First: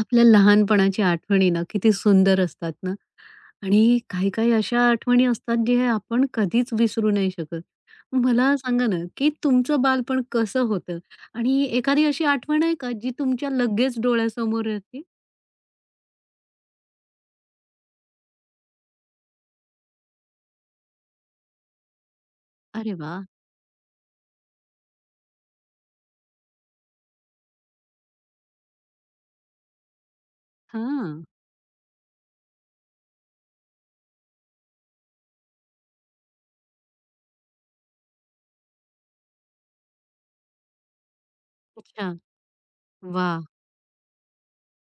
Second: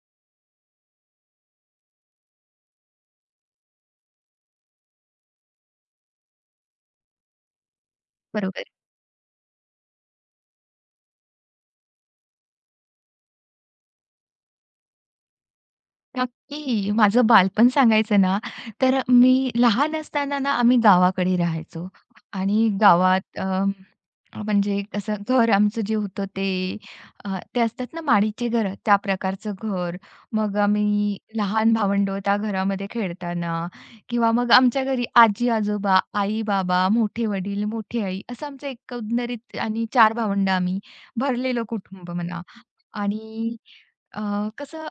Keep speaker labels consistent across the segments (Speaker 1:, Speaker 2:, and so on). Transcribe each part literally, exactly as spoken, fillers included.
Speaker 1: आपल्या लहानपणाच्या आठवणी ना किती सुंदर असतात ना आणि काही काही अशा आठवणी असतात जे आपण कधीच विसरू नाही शकत. मला
Speaker 2: बरोबर.
Speaker 1: सांगा ना, की तुमचं बालपण कसं होतं? आणि एखादी अशी आठवण आहे का जी तुमच्या लगेच डोळ्यासमोर येते?
Speaker 2: नक्की. माझं बालपण सांगायचं ना, तर मी लहान असताना ना आम्ही गावाकडे राहायचो आणि
Speaker 1: अरे वाह!
Speaker 2: गावात अ, म्हणजे कसं घर आमचं जे होतं ते अ, ते असतात ना माडीचे घरं, त्या प्रकारचं घर. मग आम्ही
Speaker 1: हां.
Speaker 2: लहान भावंडं त्या घरामध्ये खेळताना किंवा मग आमच्या घरी आजी-आजोबा, आई-बाबा, मोठे वडील, मोठी आई असं आमचं एकंदरीत आणि चार भावंडं आम्ही, भरलेलं कुटुंब
Speaker 1: अच्छा.
Speaker 2: म्हणा
Speaker 1: वाह!
Speaker 2: आणि अ, कसं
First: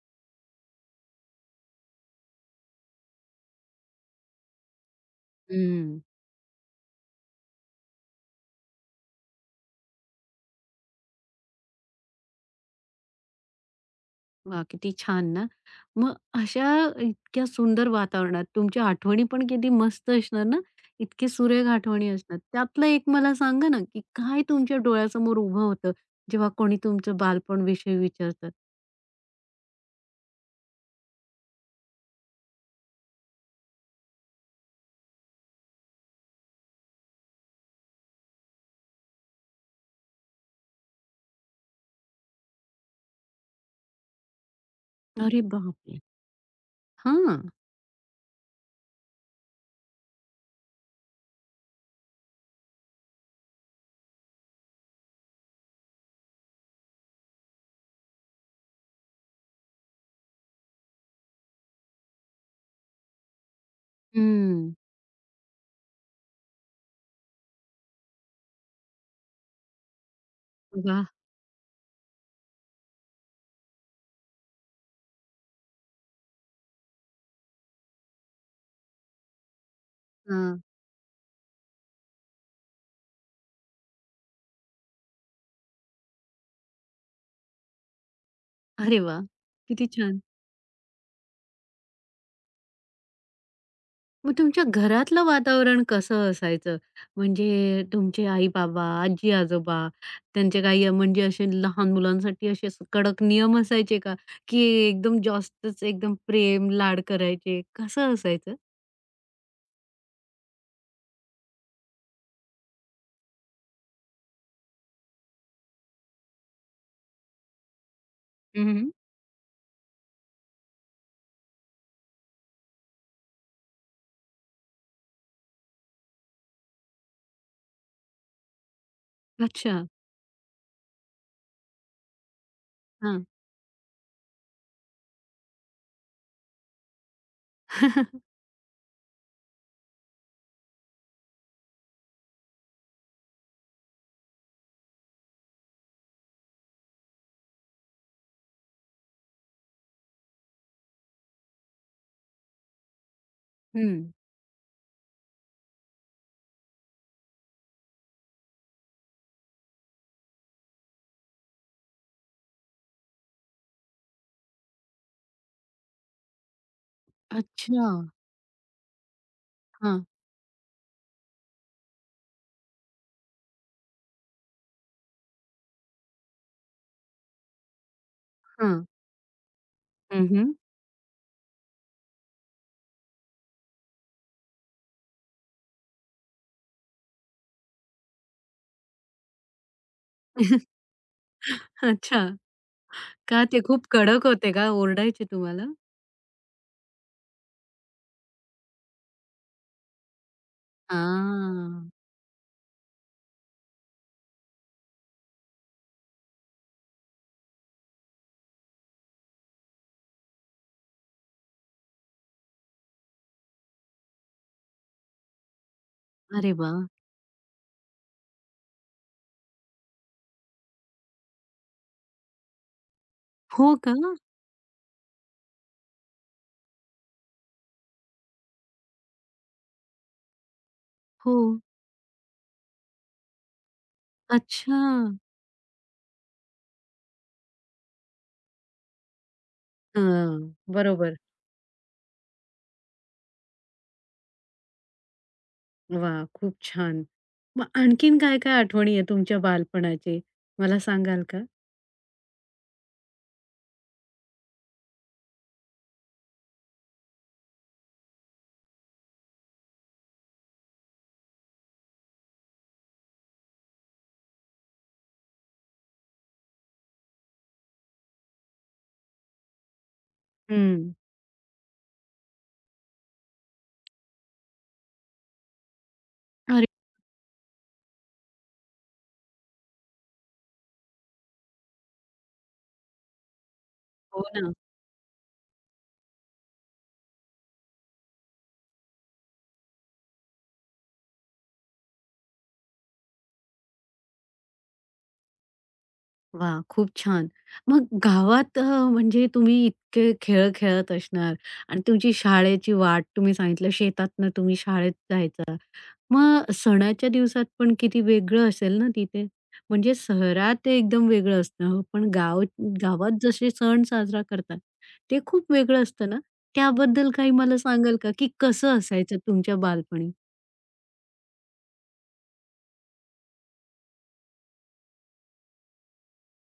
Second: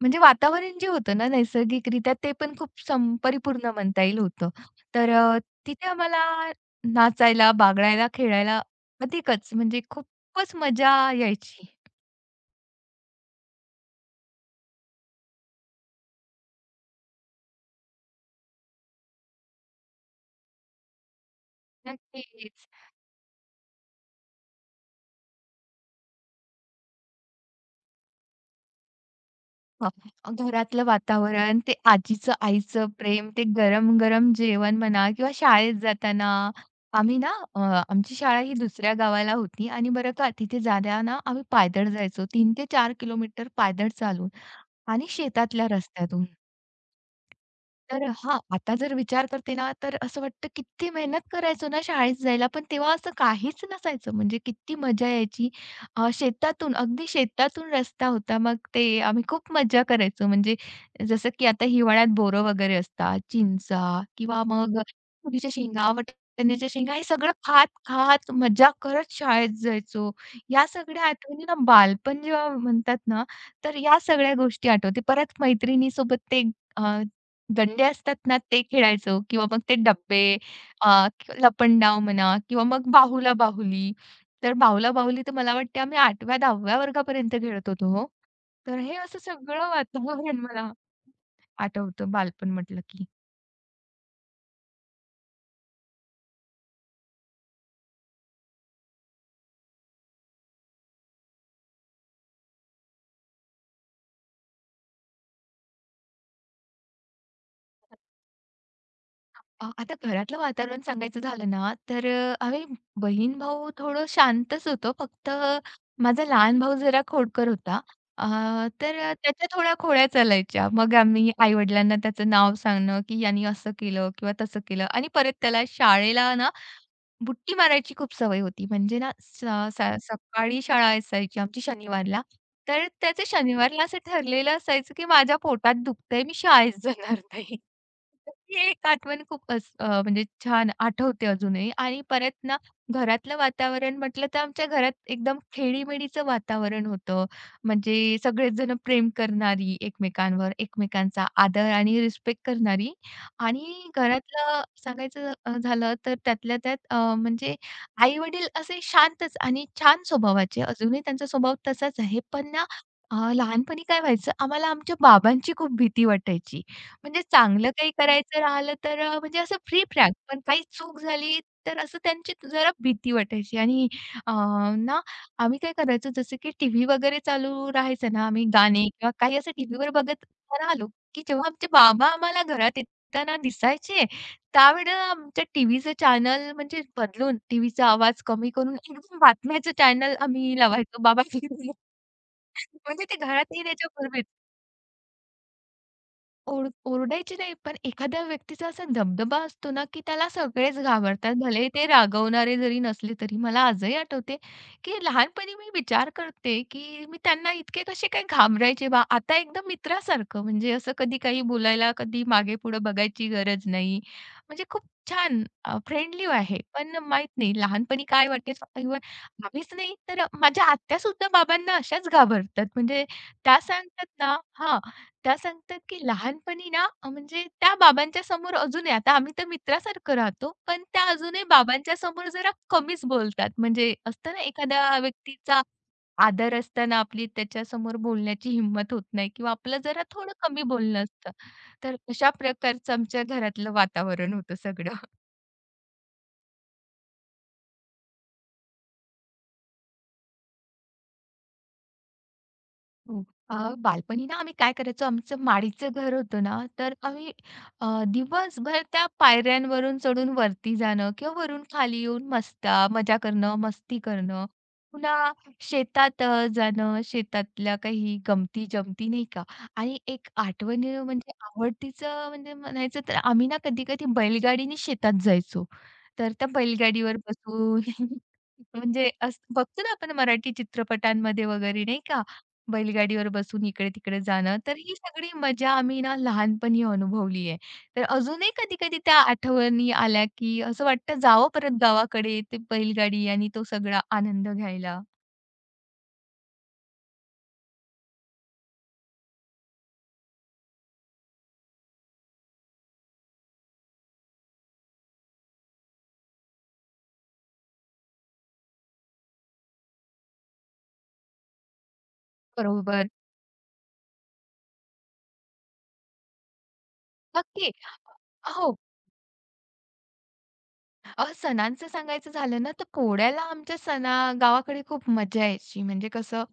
Speaker 2: म्हणजे वातावरण जे होतं ना नैसर्गिकरित्या ते पण खूप सं परिपूर्ण म्हणता येईल होतं. तर अ, तिथे
Speaker 1: हं.
Speaker 2: आम्हाला नाचायला, बागडायला, खेळायला अधिकच म्हणजे खूपच मजा यायची.
Speaker 1: वाह! किती छान ना. मग अशा इतक्या सुंदर वातावरणात तुमच्या आठवणी पण किती मस्त असणार ना. इतके सुरेख आठवणी असणार.
Speaker 2: नक्कीच.
Speaker 1: त्यातलं एक मला सांगा ना, की काय तुमच्या डोळ्यासमोर उभं होतं, जेव्हा कोणी तुमचं बालपण विषयी विचारतं?
Speaker 2: अ, घरातलं वातावरण, ते आजीचं, आईचं प्रेम, ते गरम-गरम जेवण म्हणा किंवा शाळेत जाताना आम्ही ना अ, आमची शाळा ही दुसऱ्या गावाला होती आणि बरं का तिथे जाताना आम्ही पायदळ जायचो तीन ते चार किलोमीटर पायदळ चालून आणि
Speaker 1: अरे
Speaker 2: शेतातल्या
Speaker 1: बापरे!
Speaker 2: रस्त्यातून.
Speaker 1: हां.
Speaker 2: तर हां, आता जर विचार करते ना, तर असं वाटतं किती मेहनत करायचो ना शाळेत जायला, पण तेव्हा असं काहीच नसायचं. म्हणजे किती मजा यायची. अ, शेतातून, अगदी शेतातून रस्ता होता. मग ते आम्ही खूप मज़ा करायचो. म्हणजे जसं की आता हिवाळ्यात बोरं वगैरे असतात, चिंचा किंवा
Speaker 1: हं.
Speaker 2: मग तुरीच्या शेंगा, वाटाण्याच्या शेंगा हे सगळं खात-खात मजा करत शाळेत जायचो. या सगळ्या
Speaker 1: वाह!
Speaker 2: आठवणी ना बालपण जेव्हा म्हणतात ना, तर या सगळ्या गोष्टी आठवते. परत मैत्रिणीसोबत ते दंडे असतात ना, ते खेळायचो किंवा मग ते डब्बे
Speaker 1: हां.
Speaker 2: अ, लपंडाव म्हणा किंवा मग बाहुला-बाहुली. तर बाहुला-बाहुली तर मला वाटते आम्ही 8व्या-10व्या वर्गापर्यंत खेळत होतो हो. तर हे
Speaker 1: अरे
Speaker 2: असं
Speaker 1: वाह!
Speaker 2: सगळं
Speaker 1: किती छान.
Speaker 2: वातावरण मला आठवतं बालपण म्हटलं की.
Speaker 1: मग तुमच्या घरातलं वातावरण कसं असायचं? म्हणजे तुमचे आई-बाबा, आजी-आजोबा त्यांचे काही म्हणजे असे लहान मुलांसाठी असे स- कडक नियम असायचे का? की एकदम जास्तच एकदम प्रेम, लाड करायचे? कसं असायचं?
Speaker 2: अ, आता घरातलं वातावरण सांगायचं झालं ना, तर अ, आम्ही बहीण-भाऊ थोडं शांतच होतो. फक्त माझा लहान भाऊ जरा खोडकर होता. अ,
Speaker 1: हं, हं.
Speaker 2: तर अ, त्याच्या थोड्या खोड्या चालायच्या. मग आम्ही आई-वडिलांना त्याचं नाव सांगणं, की याने असं केलं किंवा तसं केलं आणि परत त्याला शाळेला ना बुट्टी मारायची खूप सवय होती. म्हणजे ना स
Speaker 1: अच्छा.
Speaker 2: स सकाळी शाळा असायची आमची शनिवारला. तर त्याचं
Speaker 1: हां.
Speaker 2: शनिवारला असं ठरलेलं असायचं, की माझ्या पोटात दुखतंय, मी शाळेत जाणार नाही.
Speaker 1: हं.
Speaker 2: ही एक आठवण खूप अस अ, म्हणजे छान आठवते अजूनही आणि परत ना घरातलं वातावरण म्हटलं तर आमच्या घरात एकदम खेडीमेडीचं वातावरण होतं. म्हणजे सगळेच जण प्रेम करणारी एकमेकांवर, एकमेकांचा आदर आणि रिस्पेक्ट करणारी आणि घरातलं सांगायचं अ, झालं तर त्यातल्या त्यात अ, म्हणजे आई-वडील असे शांतच आणि छान स्वभावाचे. अजूनही त्यांचा स्वभाव तसाच आहे. पण ना अ, लहानपणी काय व्हायचं, आम्हाला आमच्या बाबांची खूप भीती वाटायची. म्हणजे चांगलं
Speaker 1: अच्छा.
Speaker 2: काही करायचं राहिलं तर अ, म्हणजे असं फ्री
Speaker 1: हां,
Speaker 2: फ्रॅक पण काही चूक झाली तर असं त्यांची जरा भीती वाटायची आणि अ, ना आम्ही काय करायचो जसं की टीव्ही वगैरे चालू राहायचं ना आम्ही गाणे
Speaker 1: हां.
Speaker 2: किंवा काही असं टीव्हीवर बघत
Speaker 1: हं,
Speaker 2: राहिलो की जेव्हा आमचे बाबा आम्हाला घरात येताना दिसायचे त्यावेळेला आमच्या टीव्हीचं चॅनल म्हणजे बदलून टीव्हीचा आवाज कमी करून एकदम बातम्याचं चॅनल आम्ही लावायचो बाबा
Speaker 1: अच्छा.
Speaker 2: म्हणजे ते
Speaker 1: का
Speaker 2: घरात
Speaker 1: ते खूप
Speaker 2: येण्याच्या पूर्वी
Speaker 1: कडक होते का? ओरडायचे तुम्हाला?
Speaker 2: ओरड ओरडायची नाही, पण एखाद्या व्यक्तीचा असा दबदबा असतो ना, की त्याला सगळेच घाबरतात. भले ते
Speaker 1: हां.
Speaker 2: रागवणारे जरी नसले तरी. मला आजही आठवते, की लहानपणी मी विचार करते, की मी त्यांना इतके कसे काय घाबरायचे बा? आता एकदम मित्रासारखं म्हणजे असं कधी काही बोलायला, कधी मागे-पुढे बघायची गरज नाही. म्हणजे खूप छान फ्रेंडली
Speaker 1: अरे
Speaker 2: आहे.
Speaker 1: वाह!
Speaker 2: पण माहीत नाही लहानपणी काय वाटायचं? इव्हन आम्हीच नाही तर माझ्या आत्यासुद्धा बाबांना अशाच घाबरतात. म्हणजे त्या
Speaker 1: हो का?
Speaker 2: सांगतात ना हां, त्या सांगतात की लहानपणी ना अ, म्हणजे त्या बाबांच्या समोर अजूनही आता आम्ही तर मित्रासारखं राहतो, पण त्या
Speaker 1: हो.
Speaker 2: अजूनही बाबांच्या समोर जरा कमीच बोलतात. म्हणजे असतं ना
Speaker 1: अच्छा.
Speaker 2: एखाद्या व्यक्तीचा आदर असताना आपली त्याच्यासमोर बोलण्याची हिंमत होत नाही किंवा आपलं जरा थोडं
Speaker 1: हां,
Speaker 2: कमी बोलणं
Speaker 1: बरोबर.
Speaker 2: असतं. तर अशा प्रकारचं आमच्या घरातलं वातावरण होतं सगळं.
Speaker 1: वाह! खूप छान. मग आणखीन काय-काय आठवणी आहे तुमच्या बालपणाची? मला सांगाल का?
Speaker 2: हो. अ, बालपणी ना आम्ही काय करायचो, आमचं माडीचं घर होतं ना, तर आम्ही अ, दिवसभर त्या पायऱ्यांवरून चढून वरती जाणं किंवा वरून खाली येऊन मस्ता मजा करणं, मस्ती करणं. पुन्हा शेतात अ, जाणं, शेतातल्या काही गमती-जमती नाही का आणि एक आठवण
Speaker 1: हं.
Speaker 2: म्हणजे आवडतीचं म्हणजे म्हणायचं तर आम्ही ना कधी-कधी बैलगाडीने शेतात जायचो. तर त्या
Speaker 1: अरे
Speaker 2: बैलगाडीवर बसून म्हणजे असं बघतो ना आपण मराठी चित्रपटांमध्ये वगैरे नाही का, बैलगाडीवर बसून इकडे-तिकडे
Speaker 1: हो ना.
Speaker 2: जाणं. तर ही सगळी मजा आम्ही ना लहानपणी अनुभवली आहे. तर अजूनही कधी-कधी त्या आठवणी आल्या, की असं वाटतं जावं परत गावाकडे ते बैलगाडी आणि तो सगळा आनंद घ्यायला.
Speaker 1: वाह! खूप छान. मग गावात अ, म्हणजे तुम्ही इतके खेळ खेळत असणार आणि तुमची शाळेची वाट तुम्ही सांगितलं शेतातनं तुम्ही शाळेत जायचा. मग सणाच्या दिवसात पण किती वेगळं असेल ना तिथे? म्हणजे शहरात ते एकदम वेगळं असतं, हो. पण गाव
Speaker 2: बरोबर.
Speaker 1: गावात जसे सण साजरा करतात, ते खूप वेगळं असतं ना? त्याबद्दल काही मला
Speaker 2: नक्की.
Speaker 1: सांगाल का, की
Speaker 2: हो.
Speaker 1: कसं असायचं तुमच्या बालपणी?
Speaker 2: अहो, सणांचं सांगायचं झालं ना, तर पोळ्याला आमच्या सणा गावाकडे खूप मजा यायची. म्हणजे कसं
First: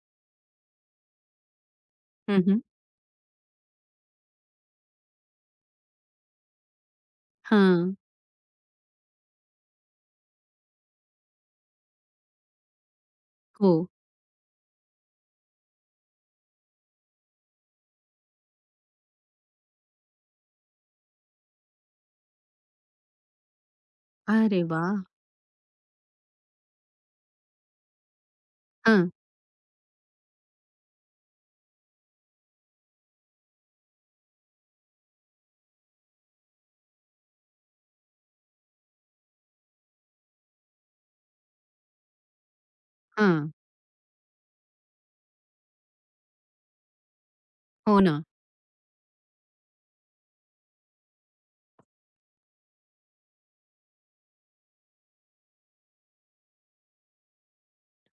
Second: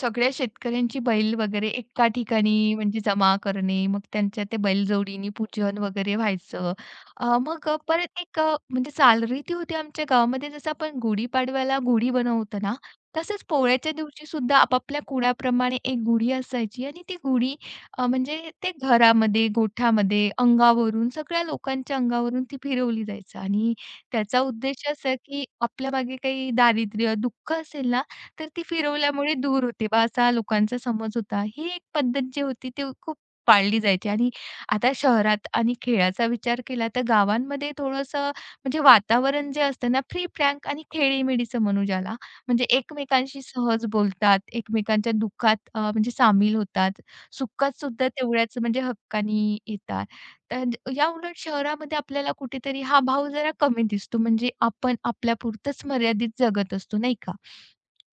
Speaker 2: सगळ्या शेतकऱ्यांची बैल वगैरे एका
Speaker 1: हं, हं.
Speaker 2: ठिकाणी म्हणजे जमा करणे, मग त्यांच्या त्या बैलजोडीनी पूजन वगैरे व्हायचं. अ, मग अ,
Speaker 1: हां.
Speaker 2: परत एक अ, म्हणजे चालरीती होती आमच्या गावामध्ये. जसं आपण गुढीपाडव्याला गुढी बनवतो ना, तसंच
Speaker 1: हो.
Speaker 2: पोळ्याच्या दिवशी सुद्धा आपापल्या कुळाप्रमाणे एक गुढी असायची आणि ती गुढी अ, म्हणजे ते घरामध्ये, गोठ्यामध्ये, अंगावरून सगळ्या लोकांच्या अंगावरून ती फिरवली जायचं आणि त्याचा
Speaker 1: अरे
Speaker 2: उद्देश
Speaker 1: वाह!
Speaker 2: असा, की आपल्यामागे काही दारिद्र्य, दुःख असेल ना, तर ती
Speaker 1: हां,
Speaker 2: फिरवल्यामुळे दूर होते बा असा लोकांचा समज होता. ही एक पद्धत जी होती ती खूप पाळली जायची आणि आता शहरात आणि खेळाचा विचार केला तर गावांमध्ये थोडंसं म्हणजे वातावरण जे असतं ना फ्री फ्रँक आणि खेळीमेळीचं म्हणू ज्याला, म्हणजे एकमेकांशी
Speaker 1: हां.
Speaker 2: सहज बोलतात, एकमेकांच्या दुःखात अ, म्हणजे सामील होतात, सुखात
Speaker 1: हो
Speaker 2: सुद्धा
Speaker 1: ना.
Speaker 2: तेवढ्याच म्हणजे हक्कानी येतात. तर ज- या उलट शहरामध्ये आपल्याला कुठेतरी हा भाव जरा कमी दिसतो म्हणजे आपण आपल्यापुरतंच मर्यादित जगत असतो, नाही का?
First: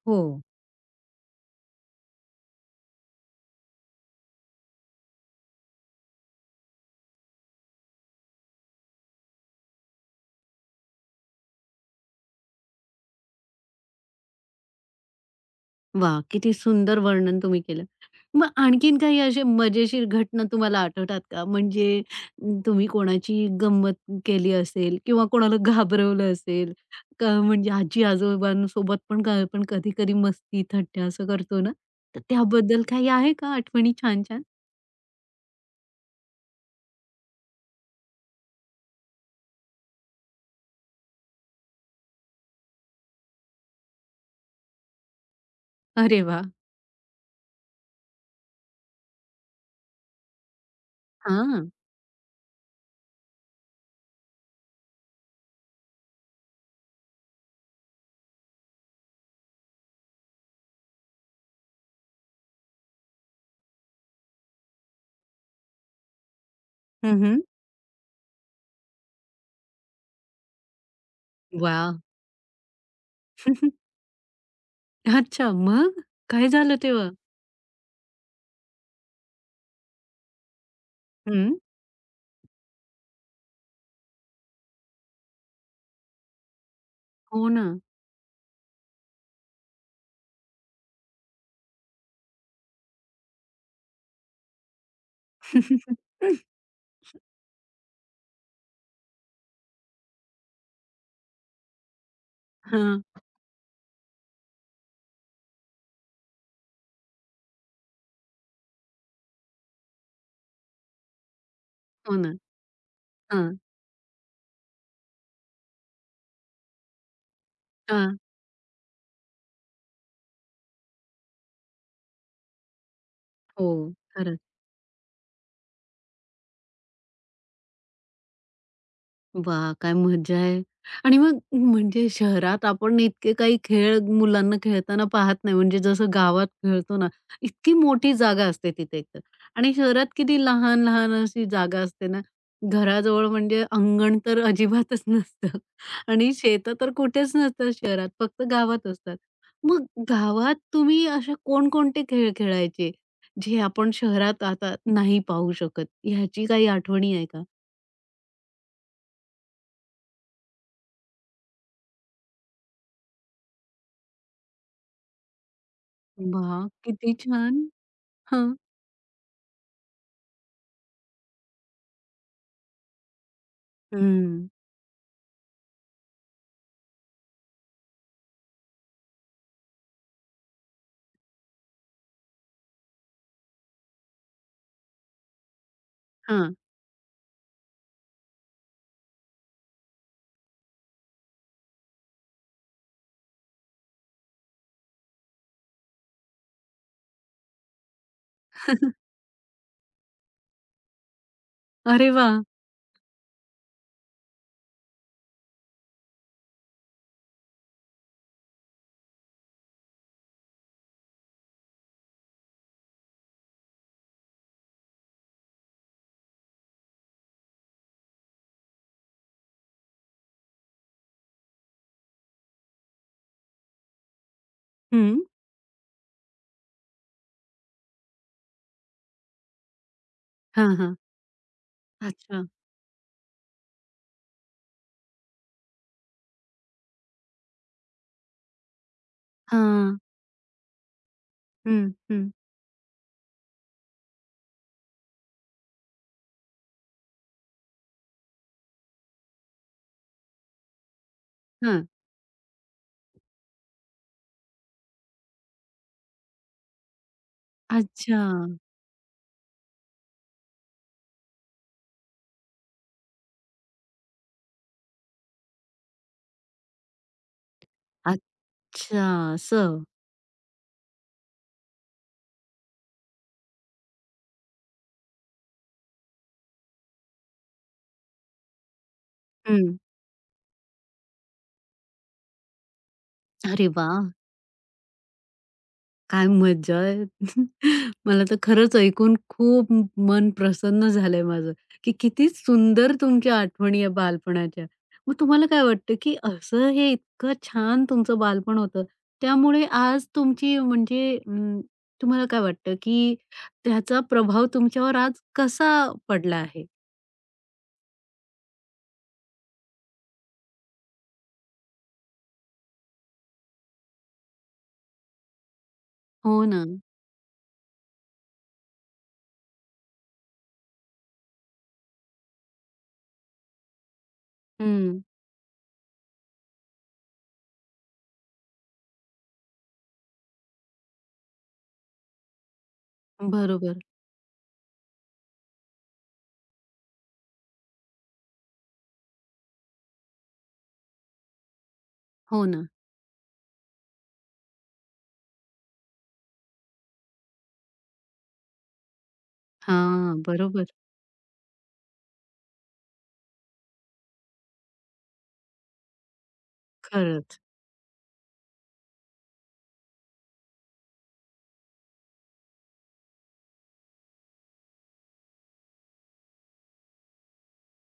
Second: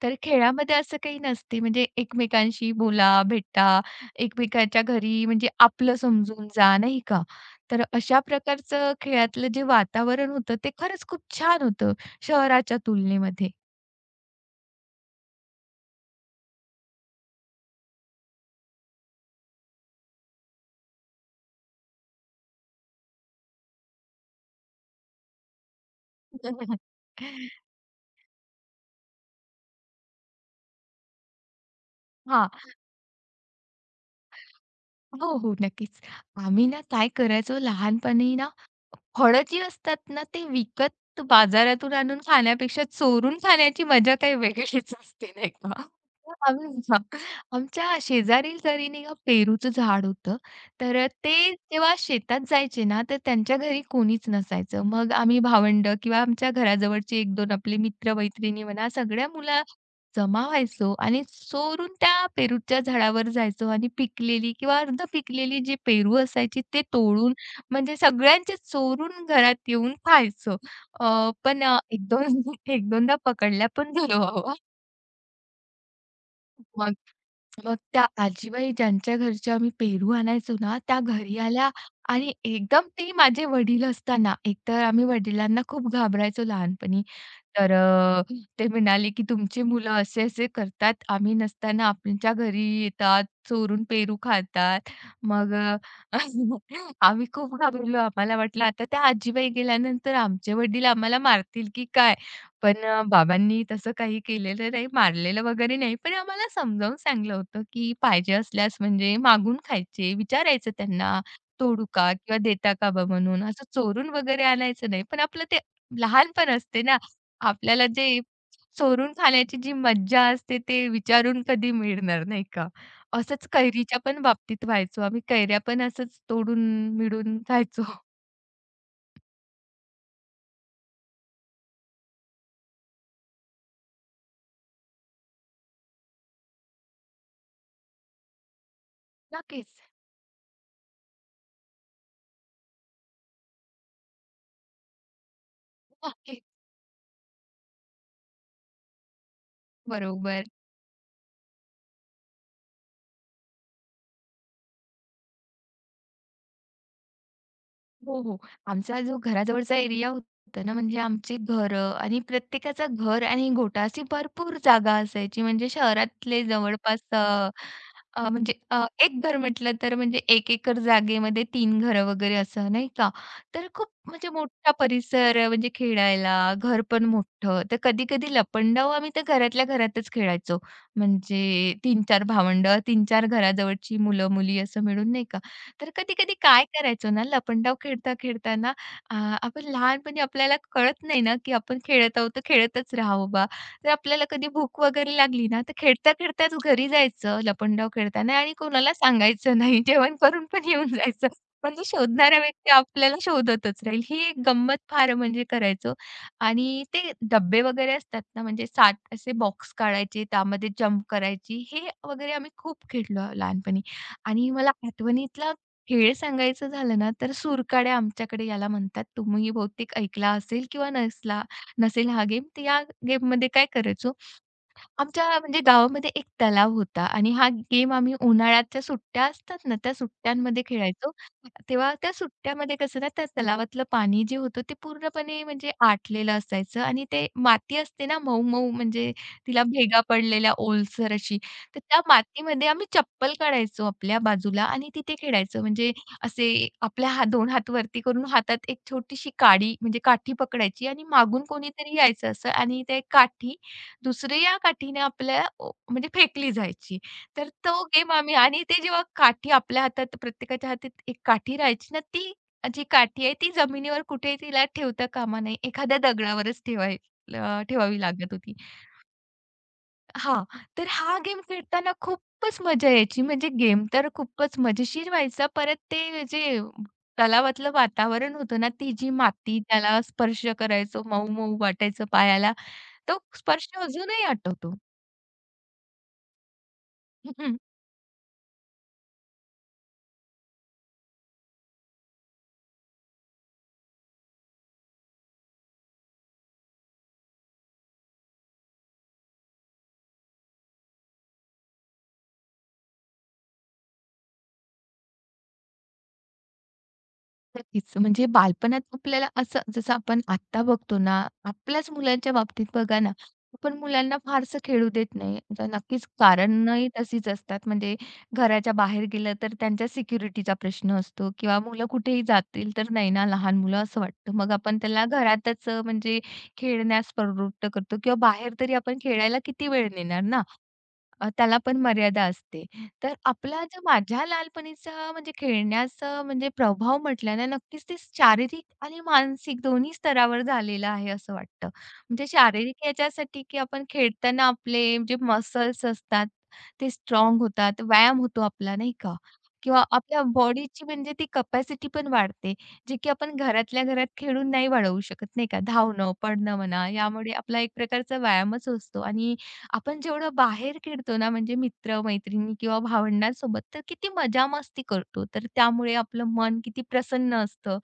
Speaker 2: तर
Speaker 1: हो.
Speaker 2: खेळामध्ये असं काही नसते म्हणजे एकमेकांशी बोला, भेटा, एकमेकांच्या घरी म्हणजे आपलं समजून जा, नाही का? तर अशा प्रकारचं खेळातलं जे वातावरण होतं ते खरंच खूप छान होतं शहराच्या तुलनेमध्ये.
Speaker 1: वा, किती सुंदर वर्णन तुम्ही केलं. मग आणखीन काही असे मजेशीर घटना तुम्हाला आठवतात का? म्हणजे म, तुम्ही कोणाची गंमत केली असेल किंवा कोणाला घाबरवलं असेल
Speaker 2: हं.
Speaker 1: का म्हणजे आजी-आजोबांसोबत पण का आपण कधी-कधी मस्ती, थट्टा असं करतो ना, तर
Speaker 2: हां.
Speaker 1: त्याबद्दल काही आहे का आठवणी छान-छान?
Speaker 2: हो, हो. नक्कीच. आम्ही ना काय करायचो लहानपणी ना, फळं जी असतात ना, ते विकत बाजारातून आणून खाण्यापेक्षा चोरून खाण्याची मजा काही वेगळीच असते, नाही का?
Speaker 1: अरे
Speaker 2: तर
Speaker 1: वाह!
Speaker 2: आम्ही हां, आमच्या शेजारील घरी नाही का पेरूचं झाड होतं. तर ते
Speaker 1: हां.
Speaker 2: जेव्हा शेतात जायचे ना, तर त्यांच्या घरी कोणीच नसायचं. मग आम्ही भावंडं किंवा आमच्या घराजवळचे एक-दोन आपले मित्र-मैत्रिणी म्हणा, सगळ्या मुला जमा व्हायचो आणि चोरून त्या पेरूच्या झाडावर जायचो आणि पिकलेली किंवा अर्ध पिकलेली जी पेरू असायची ते
Speaker 1: हं,
Speaker 2: तोडून
Speaker 1: हं.
Speaker 2: म्हणजे सगळ्यांचे चोरून घरात येऊन खायचो. अ, पण अ,
Speaker 1: वाह!
Speaker 2: 1-2 1-2दा पकडल्या पण गेलो बाबा.
Speaker 1: अच्छा मग? काय झालं
Speaker 2: मग
Speaker 1: तेव्हा?
Speaker 2: मग त्या आजीबाई ज्यांच्या घरचे आम्ही पेरू आणायचो ना, त्या घरी
Speaker 1: हं.
Speaker 2: आल्या आणि एकदम ते माझे वडील असताना, एकतर आम्ही वडिलांना खूप घाबरायचो लहानपणी.
Speaker 1: हो ना.
Speaker 2: तर अ, ते म्हणाले, की "तुमची मुलं असे-असे करतात. आम्ही नसताना आमच्या घरी येतात, चोरून पेरू खातात." मग अ, आम्ही खूप घाबरलो. आम्हाला वाटलं आता त्या आजीबाई गेल्यानंतर आमचे वडील आम्हाला मारतील की काय? पण अ,
Speaker 1: हां.
Speaker 2: बाबांनी तसं काही केलेलं नाही, मारलेलं वगैरे नाही. पण आम्हाला समजावून सांगितलं होतं, की पाहिजे असल्यास म्हणजे मागून खायचे, विचारायचं त्यांना, "तोडू का?
Speaker 1: हो ना.
Speaker 2: किंवा देता का बा?" म्हणून.
Speaker 1: हां.
Speaker 2: असं चोरून वगैरे आणायचं नाही. पण आपलं ते लहानपण असते ना आपल्याला
Speaker 1: हां.
Speaker 2: जे चोरून खाण्याची जी मज्जा असते ते विचारून कधी मिळणार नाही का? असंच
Speaker 1: हो.
Speaker 2: कैरीच्या पण
Speaker 1: खरं.
Speaker 2: बाबतीत व्हायचो आम्ही. कैऱ्या पण असंच तोडून मिळून खायचो.
Speaker 1: वा, काय मज्जा आहे. आणि मग म्हणजे शहरात आपण इतके काही खेळ मुलांना खेळताना पाहत नाही. म्हणजे जसं गावात खेळतो ना, इतकी मोठी जागा असते तिथे एक तर. आणि
Speaker 2: नक्कीच,
Speaker 1: शहरात किती लहान-लहान अशी जागा असते ना. घराजवळ म्हणजे अंगण तर अजिबातच नसतं आणि
Speaker 2: नक्कीच.
Speaker 1: शेतं तर कुठेच नसतात शहरात, फक्त गावात असतात. मग
Speaker 2: बरोबर.
Speaker 1: गावात तुम्ही असे कोणकोणते खेळ खेळायचे, जे आपण शहरात आता नाही पाहू शकत? ह्याची काही आठवणी आहे का?
Speaker 2: हो, हो. आमचा जो घराजवळचा एरिया होता ना, म्हणजे आमची घर आणि प्रत्येकाचं घर आणि गोठा अशी भरपूर जागा असायची. म्हणजे शहरातले
Speaker 1: वाह!
Speaker 2: जवळपास
Speaker 1: किती
Speaker 2: अ,
Speaker 1: छान.
Speaker 2: अ,
Speaker 1: हां.
Speaker 2: म्हणजे अ, एक घर म्हटलं तर म्हणजे एक एकर जागेमध्ये तीन घरं वगैरे असं नाही का. तर खूप म्हणजे
Speaker 1: हं.
Speaker 2: मोठा परिसर अ, म्हणजे खेळायला, घर पण मोठं. तर कधी-कधी लपंडाव आम्ही त्या घरातल्या घरातच खेळायचो. म्हणजे तीन-चार भावंडं, तीन-चार घराजवळची मुलं-मुली असं मिळून नाही का. तर कधी-कधी
Speaker 1: हां.
Speaker 2: काय करायचो ना, लपंडाव खेळता खेळताना अ, आपण लहानपणी आपल्याला कळत नाही ना, की आपण खेळत आहोत, तर खेळतच राहावं बा. तर आपल्याला कधी भूक वगैरे लागली ना, तर खेळता खेळताच घरी जायचं लपंडाव खेळताना आणि कोणाला सांगायचं नाही. जेवण करून पण येऊन जायचं. म्हणजे
Speaker 1: अरे
Speaker 2: शोधणारा
Speaker 1: वाह!
Speaker 2: व्यक्ती आपल्याला शोधतच राहील. ही एक गंमत फार म्हणजे करायचो. आणि ते डब्बे वगैरे असतात ना, म्हणजे सात असे बॉक्स काढायचे, त्यामध्ये जंप करायची, हे वगैरे आम्ही खूप खेळलो लहानपणी. आणि मला आठवणीतला खेळ सांगायचं झालं ना, तर सुरकाड्या आमच्याकडे याला म्हणतात. तुम्ही बहुतेक ऐकला असेल किंवा नसला नसेल हा गेम. तर या गेममध्ये काय करायचो,
Speaker 1: हं.
Speaker 2: आमच्या म्हणजे गावामध्ये एक तलाव होता आणि हा गेम आम्ही उन्हाळ्याच्या सुट्ट्या असतात ना, त्या सुट्ट्यांमध्ये
Speaker 1: हां, हां.
Speaker 2: खेळायचो. तेव्हा त्या
Speaker 1: अच्छा.
Speaker 2: सुट्ट्यामध्ये कसं ना, त्या तलावातलं पाणी जे होतं ते पूर्णपणे म्हणजे आटलेलं असायचं आणि ते माती असते ना मऊ-मऊ म्हणजे तिला
Speaker 1: हां.
Speaker 2: भेगा पडलेल्या ओलसर अशी. तर
Speaker 1: हं,
Speaker 2: त्या
Speaker 1: हं.
Speaker 2: मातीमध्ये आम्ही चप्पल काढायचो आपल्या बाजूला आणि तिथे खेळायचो. म्हणजे असे आपल्या हात दोन हात वरती करून हातात एक छोटीशी काडी म्हणजे काठी पकडायची आणि मागून
Speaker 1: हां.
Speaker 2: कोणीतरी यायचं असं आणि ते काठी दुसरी या काठीने आपल्या ओ म्हणजे फेकली जायची. तर तो गेम
Speaker 1: अच्छा.
Speaker 2: आम्ही आणि ते जेव्हा काठी आपल्या हातात प्रत्येकाच्या हातात एक काठी राहायची ना, ती जी काठी आहे ती जमिनीवर कुठेही तिला ठेवता कामा नये. एखाद्या दगडावरच ठेवाय अ, ठेवावी लागत होती.
Speaker 1: अच्छा असं.
Speaker 2: हां, तर हा गेम खेळताना खूपच मजा यायची. म्हणजे गेम तर खूपच मजेशीर व्हायचा. परत ते जे तलावातलं वातावरण होतं ना, ती जी माती
Speaker 1: हं.
Speaker 2: त्याला स्पर्श करायचो, मऊ-मऊ वाटायचं पायाला. तो
Speaker 1: अरे
Speaker 2: स्पर्श
Speaker 1: वाह!
Speaker 2: अजूनही आठवतो.
Speaker 1: काय मज्जा आहे. मला तर खरंच ऐकून खूप म मन प्रसन्न झालंय माझं, की किती सुंदर तुमच्या आठवणी आहे बालपणाच्या. मग तुम्हाला काय वाटतं, की असं हे इतकं छान तुमचं बालपण होतं, त्यामुळे आज तुमची म्हणजे अं, तुम्हाला काय वाटतं, की त्याचा प्रभाव तुमच्यावर आज कसा पडला आहे?
Speaker 2: नक्कीच. म्हणजे बालपणात आपल्याला असं जसं आपण आत्ता बघतो ना, आपल्याच मुलांच्या बाबतीत बघा ना, आपण मुलांना फारसं खेळू देत नाही. तर नक्कीच
Speaker 1: हो ना.
Speaker 2: कारणंही तशीच असतात. म्हणजे घराच्या बाहेर गेलं तर त्यांच्या सिक्युरिटीचा प्रश्न असतो किंवा मुलं कुठेही जातील तर नाही ना लहान मुलं असं वाटतं. मग आपण
Speaker 1: हं.
Speaker 2: त्याला घरातच अ, म्हणजे खेळण्यास प्रवृत्त करतो किंवा बाहेर तरी आपण खेळायला किती वेळ नेणार ना? अ, त्याला पण मर्यादा असते. तर आपला
Speaker 1: बरोबर.
Speaker 2: जो माझ्या लहानपणीचा म्हणजे खेळण्याचा म्हणजे प्रभाव म्हटला ना, नक्कीच ते शारीरिक आणि मानसिक दोन्ही स्तरावर झालेला आहे असं वाटतं. म्हणजे
Speaker 1: हो ना.
Speaker 2: शारीरिक याच्यासाठी की आपण खेळताना आपले जे मसल्स असतात ते स्ट्राँग होतात, व्यायाम होतो आपला नाही का? किंवा आपल्या
Speaker 1: हां, बरोबर.
Speaker 2: बॉडीची म्हणजे ती कपॅसिटी पण वाढते, जे की आपण घरातल्या घरात खेळून नाही वाढवू शकत नाही का? धावणं, पडणं म्हणा, यामुळे
Speaker 1: खरंच.
Speaker 2: आपला एक प्रकारचा व्यायामच असतो आणि आपण जेवढं बाहेर खेळतो ना, म्हणजे मित्र-मैत्रिणी किंवा भावंडांसोबत, तर किती मजा-मस्ती करतो. तर त्यामुळे आपलं मन किती प्रसन्न असतं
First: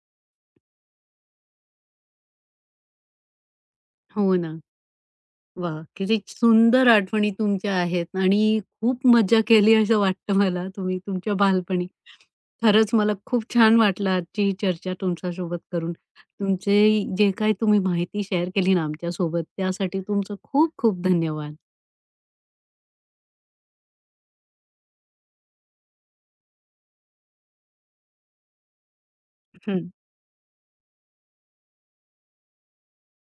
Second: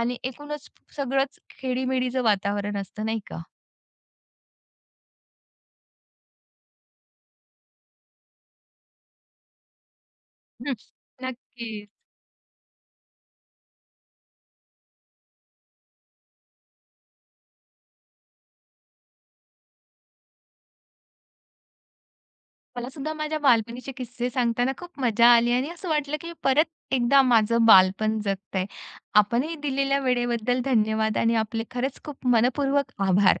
Speaker 2: आणि एकूणच सगळंच खेडीमेडीचं वातावरण असतं, नाही का?
Speaker 1: हो ना. वा, किती सुंदर आठवणी तुमच्या आहेत आणि खूप मज्जा केली असं वाटतं मला
Speaker 2: हं,
Speaker 1: तुम्ही तुमच्या बालपणी.
Speaker 2: नक्कीच.
Speaker 1: खरंच मला खूप छान वाटलं आजची ही चर्चा तुमच्यासोबत करून. तुमचे जे काही तुम्ही माहिती शेअर केली ना आमच्यासोबत त्यासाठी तुमचं खूप खूप धन्यवाद.
Speaker 2: मला सुद्धा माझ्या बालपणीचे किस्से सांगताना खूप मजा आली आणि असं वाटलं, की परत एकदा माझं बालपण जगत आहे. आपणही
Speaker 1: हं.
Speaker 2: दिलेल्या वेळेबद्दल धन्यवाद आणि आपले खरंच खूप मनःपूर्वक आभार.